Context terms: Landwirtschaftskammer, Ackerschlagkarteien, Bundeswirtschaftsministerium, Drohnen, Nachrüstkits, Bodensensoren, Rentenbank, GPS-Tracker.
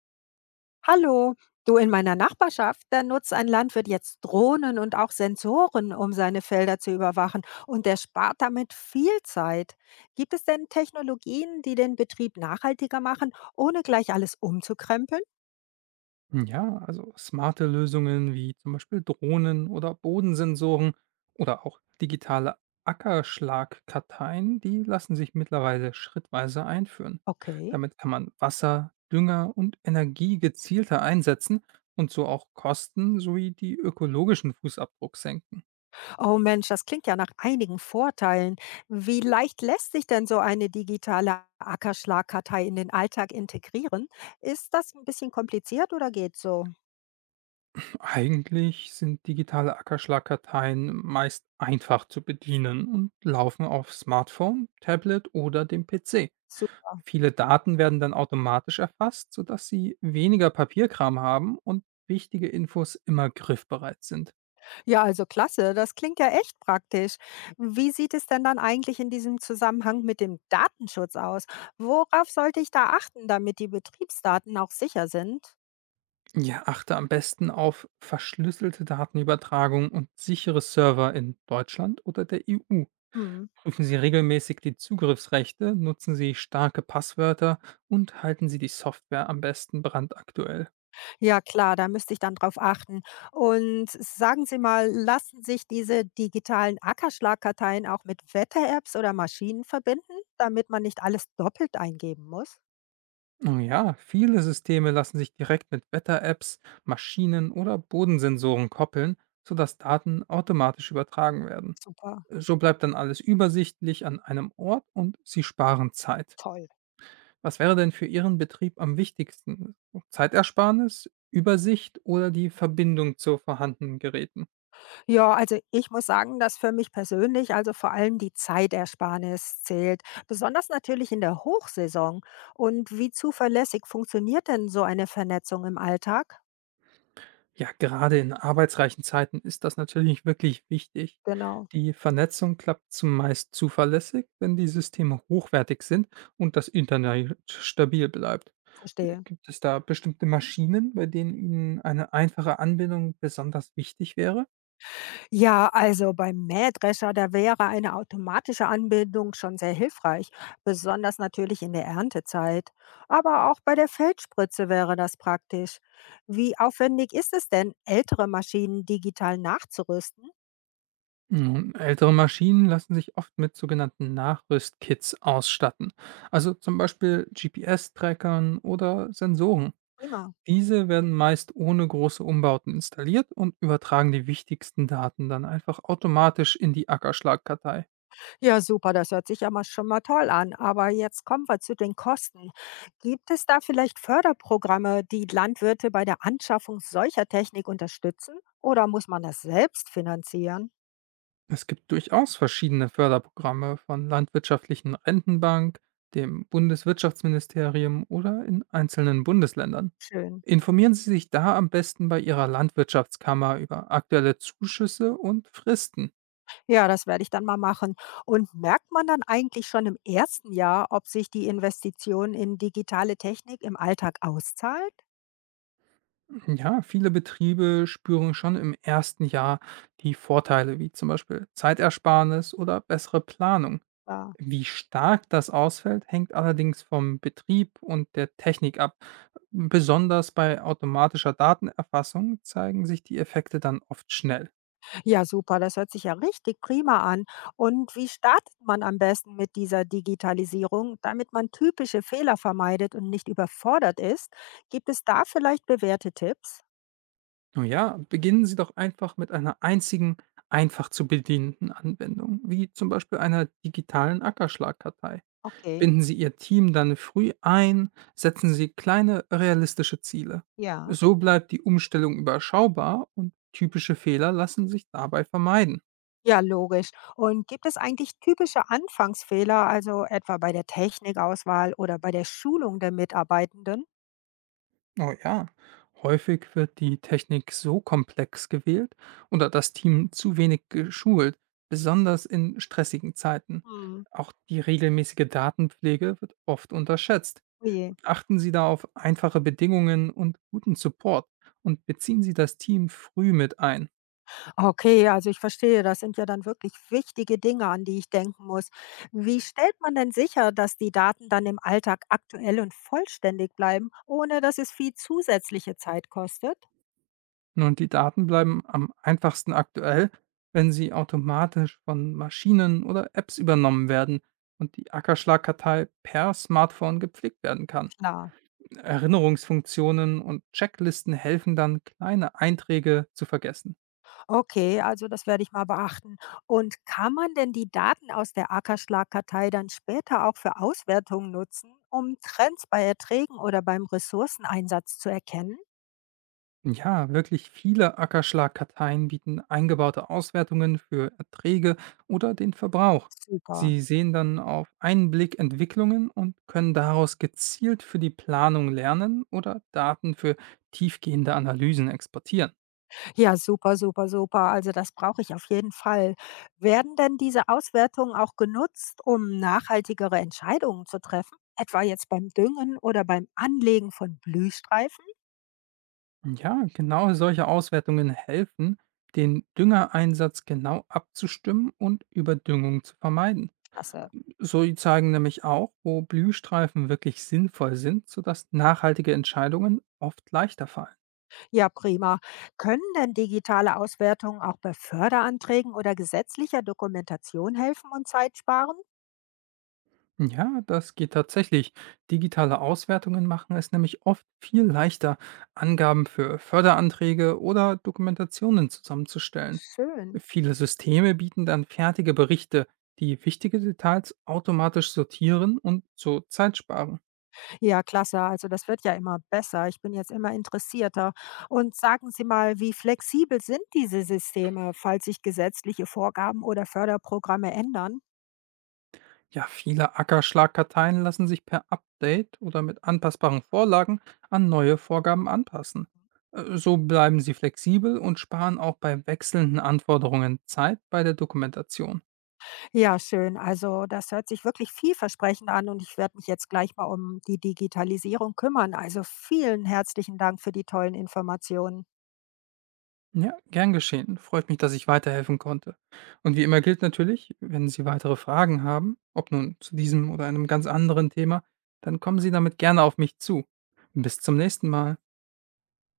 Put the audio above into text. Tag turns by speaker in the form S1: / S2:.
S1: Hallo, du in meiner Nachbarschaft, da nutzt ein Landwirt jetzt Drohnen und auch Sensoren, um seine Felder zu überwachen und der spart damit viel Zeit. Gibt es denn Technologien, die den Betrieb nachhaltiger machen, ohne gleich alles umzukrempeln?
S2: Ja, also smarte Lösungen wie zum Beispiel Drohnen oder Bodensensoren oder auch digitale Ackerschlagkarteien, die lassen sich mittlerweile schrittweise einführen.
S1: Okay.
S2: Damit kann man Wasser, Dünger und Energie gezielter einsetzen und so auch Kosten sowie die ökologischen Fußabdruck senken.
S1: Oh Mensch, das klingt ja nach einigen Vorteilen. Wie leicht lässt sich denn so eine digitale Ackerschlagkartei in den Alltag integrieren? Ist das ein bisschen kompliziert oder geht so?
S2: Eigentlich sind digitale Ackerschlagkarteien meist einfach zu bedienen und laufen auf Smartphone, Tablet oder dem PC. Viele Daten werden dann automatisch erfasst, sodass Sie weniger Papierkram haben und wichtige Infos immer griffbereit sind.
S1: Ja, also klasse, das klingt ja echt praktisch. Wie sieht es denn dann eigentlich in diesem Zusammenhang mit dem Datenschutz aus? Worauf sollte ich da achten, damit die Betriebsdaten auch sicher sind?
S2: Ja, achte am besten auf verschlüsselte Datenübertragung und sichere Server in Deutschland oder der EU.
S1: Hm.
S2: Prüfen Sie regelmäßig die Zugriffsrechte, nutzen Sie starke Passwörter und halten Sie die Software am besten brandaktuell.
S1: Ja, klar, da müsste ich dann drauf achten. Und sagen Sie mal, lassen sich diese digitalen Ackerschlagkarteien auch mit Wetter-Apps oder Maschinen verbinden, damit man nicht alles doppelt eingeben muss?
S2: Oh ja, viele Systeme lassen sich direkt mit Wetter-Apps, Maschinen oder Bodensensoren koppeln, sodass Daten automatisch übertragen werden.
S1: Super.
S2: So bleibt dann alles übersichtlich an einem Ort und Sie sparen Zeit.
S1: Toll.
S2: Was wäre denn für Ihren Betrieb am wichtigsten? Zeitersparnis, Übersicht oder die Verbindung zu vorhandenen Geräten?
S1: Ja, also ich muss sagen, dass für mich persönlich also vor allem die Zeitersparnis zählt, besonders natürlich in der Hochsaison. Und wie zuverlässig funktioniert denn so eine Vernetzung im Alltag?
S2: Ja, gerade in arbeitsreichen Zeiten ist das natürlich wirklich wichtig.
S1: Genau,
S2: Die Vernetzung klappt zumeist zuverlässig, wenn die Systeme hochwertig sind und das Internet stabil bleibt.
S1: verstehe.
S2: Gibt es da bestimmte Maschinen, bei denen Ihnen eine einfache Anbindung besonders wichtig wäre?
S1: Ja, also beim Mähdrescher, da wäre eine automatische Anbindung schon sehr hilfreich, besonders natürlich in der Erntezeit. Aber auch bei der Feldspritze wäre das praktisch. Wie aufwendig ist es denn, ältere Maschinen digital nachzurüsten?
S2: Nun, ältere Maschinen lassen sich oft mit sogenannten Nachrüstkits ausstatten, also zum Beispiel GPS-Trackern oder Sensoren.
S1: Prima.
S2: Diese werden meist ohne große Umbauten installiert und übertragen die wichtigsten Daten dann einfach automatisch in die Ackerschlagkartei.
S1: Ja, super, das hört sich ja mal schon mal toll an. Aber jetzt kommen wir zu den Kosten. Gibt es da vielleicht Förderprogramme, die Landwirte bei der Anschaffung solcher Technik unterstützen? Oder muss man das selbst finanzieren?
S2: Es gibt durchaus verschiedene Förderprogramme von landwirtschaftlichen Rentenbank, dem Bundeswirtschaftsministerium oder in einzelnen Bundesländern.
S1: Schön.
S2: Informieren Sie sich da am besten bei Ihrer Landwirtschaftskammer über aktuelle Zuschüsse und Fristen.
S1: Ja, das werde ich dann mal machen. Und merkt man dann eigentlich schon im ersten Jahr, ob sich die Investition in digitale Technik im Alltag auszahlt?
S2: Ja, viele Betriebe spüren schon im ersten Jahr die Vorteile, wie zum Beispiel Zeitersparnis oder bessere Planung.
S1: Ja.
S2: Wie stark das ausfällt, hängt allerdings vom Betrieb und der Technik ab. Besonders bei automatischer Datenerfassung zeigen sich die Effekte dann oft schnell.
S1: Ja, super, das hört sich ja richtig prima an. Und wie startet man am besten mit dieser Digitalisierung, damit man typische Fehler vermeidet und nicht überfordert ist? Gibt es da vielleicht bewährte Tipps?
S2: Nun ja, beginnen Sie doch einfach mit einer einzigen, einfach zu bedienenden Anwendung, wie zum Beispiel einer digitalen Ackerschlagkartei.
S1: Okay,
S2: Binden Sie Ihr Team dann früh ein, setzen Sie kleine, realistische Ziele.
S1: ja.
S2: So bleibt die Umstellung überschaubar und typische Fehler lassen sich dabei vermeiden.
S1: Ja, logisch. Und gibt es eigentlich typische Anfangsfehler, also etwa bei der Technikauswahl oder bei der Schulung der Mitarbeitenden?
S2: Oh ja, häufig wird die Technik so komplex gewählt oder das Team zu wenig geschult, besonders in stressigen Zeiten.
S1: Hm.
S2: Auch die regelmäßige Datenpflege wird oft unterschätzt.
S1: Oh je.
S2: Achten Sie da auf einfache Bedingungen und guten Support und beziehen Sie das Team früh mit ein.
S1: Okay, also ich verstehe, das sind ja dann wirklich wichtige Dinge, an die ich denken muss. Wie stellt man denn sicher, dass die Daten dann im Alltag aktuell und vollständig bleiben, ohne dass es viel zusätzliche Zeit kostet?
S2: Nun, die Daten bleiben am einfachsten aktuell, wenn sie automatisch von Maschinen oder Apps übernommen werden und die Ackerschlagkartei per Smartphone gepflegt werden kann.
S1: Klar.
S2: Erinnerungsfunktionen und Checklisten helfen dann, kleine Einträge zu vergessen.
S1: Okay, also das werde ich mal beachten. Und kann man denn die Daten aus der Ackerschlagkartei dann später auch für Auswertungen nutzen, um Trends bei Erträgen oder beim Ressourceneinsatz zu erkennen?
S2: Ja, wirklich viele Ackerschlagkarteien bieten eingebaute Auswertungen für Erträge oder den Verbrauch.
S1: Super.
S2: Sie sehen dann auf einen Blick Entwicklungen und können daraus gezielt für die Planung lernen oder Daten für tiefgehende Analysen exportieren.
S1: Ja, super, super, super. Also das brauche ich auf jeden Fall. Werden denn diese Auswertungen auch genutzt, um nachhaltigere Entscheidungen zu treffen? Etwa jetzt beim Düngen oder beim Anlegen von Blühstreifen?
S2: Ja, genau solche Auswertungen helfen, den Düngereinsatz genau abzustimmen und Überdüngung zu vermeiden.
S1: Klasse.
S2: So zeigen nämlich auch, wo Blühstreifen wirklich sinnvoll sind, sodass nachhaltige Entscheidungen oft leichter fallen.
S1: Ja, prima. Können denn digitale Auswertungen auch bei Förderanträgen oder gesetzlicher Dokumentation helfen und Zeit sparen?
S2: Ja, das geht tatsächlich. Digitale Auswertungen machen es nämlich oft viel leichter, Angaben für Förderanträge oder Dokumentationen zusammenzustellen.
S1: Schön.
S2: Viele Systeme bieten dann fertige Berichte, die wichtige Details automatisch sortieren und so Zeit sparen.
S1: Ja, klasse. Also das wird ja immer besser. Ich bin jetzt immer interessierter. Und sagen Sie mal, wie flexibel sind diese Systeme, falls sich gesetzliche Vorgaben oder Förderprogramme ändern?
S2: Ja, viele Ackerschlagkarteien lassen sich per Update oder mit anpassbaren Vorlagen an neue Vorgaben anpassen. So bleiben sie flexibel und sparen auch bei wechselnden Anforderungen Zeit bei der Dokumentation.
S1: Ja, schön. Also das hört sich wirklich vielversprechend an und ich werde mich jetzt gleich mal um die Digitalisierung kümmern. Also vielen herzlichen Dank für die tollen Informationen.
S2: Ja, gern geschehen. Freut mich, dass ich weiterhelfen konnte. Und wie immer gilt natürlich, wenn Sie weitere Fragen haben, ob nun zu diesem oder einem ganz anderen Thema, dann kommen Sie damit gerne auf mich zu. Bis zum nächsten Mal.